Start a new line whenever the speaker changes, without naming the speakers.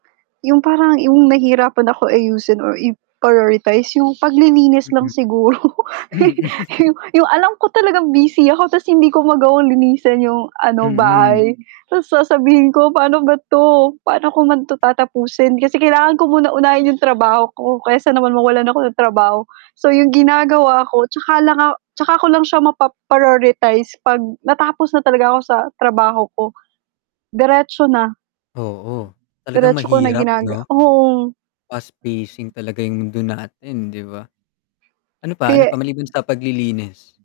'Yong parang 'yong nahihirapan ako ayusin or i-prioritize 'yong paglilinis lang
Mm.
siguro. 'Yo 'yong alam ko talagang busy ako 'tas hindi ko magawang linisan 'yong ano,
Mm.
bahay. 'Tas sasabihin ko, "Paano ba 'to, paano ko man 'to tatapusin?" kasi kailangan ko muna unahin 'yong trabaho ko, kaysa naman mawalan ako ng trabaho. So 'yong ginagawa ko 'tsaka lang ako 'tsaka ko lang siya mapa-prioritize 'pag natapos na talaga ako sa trabaho ko. Diretso na.
Oo, talagang
Diretso ko na
mahirap,
ginaga
'no?
oo.
Fast-pacing talaga 'yong mundo natin, 'di ba? Ano pa, ano
Kaya
pa maliban sa paglilinis?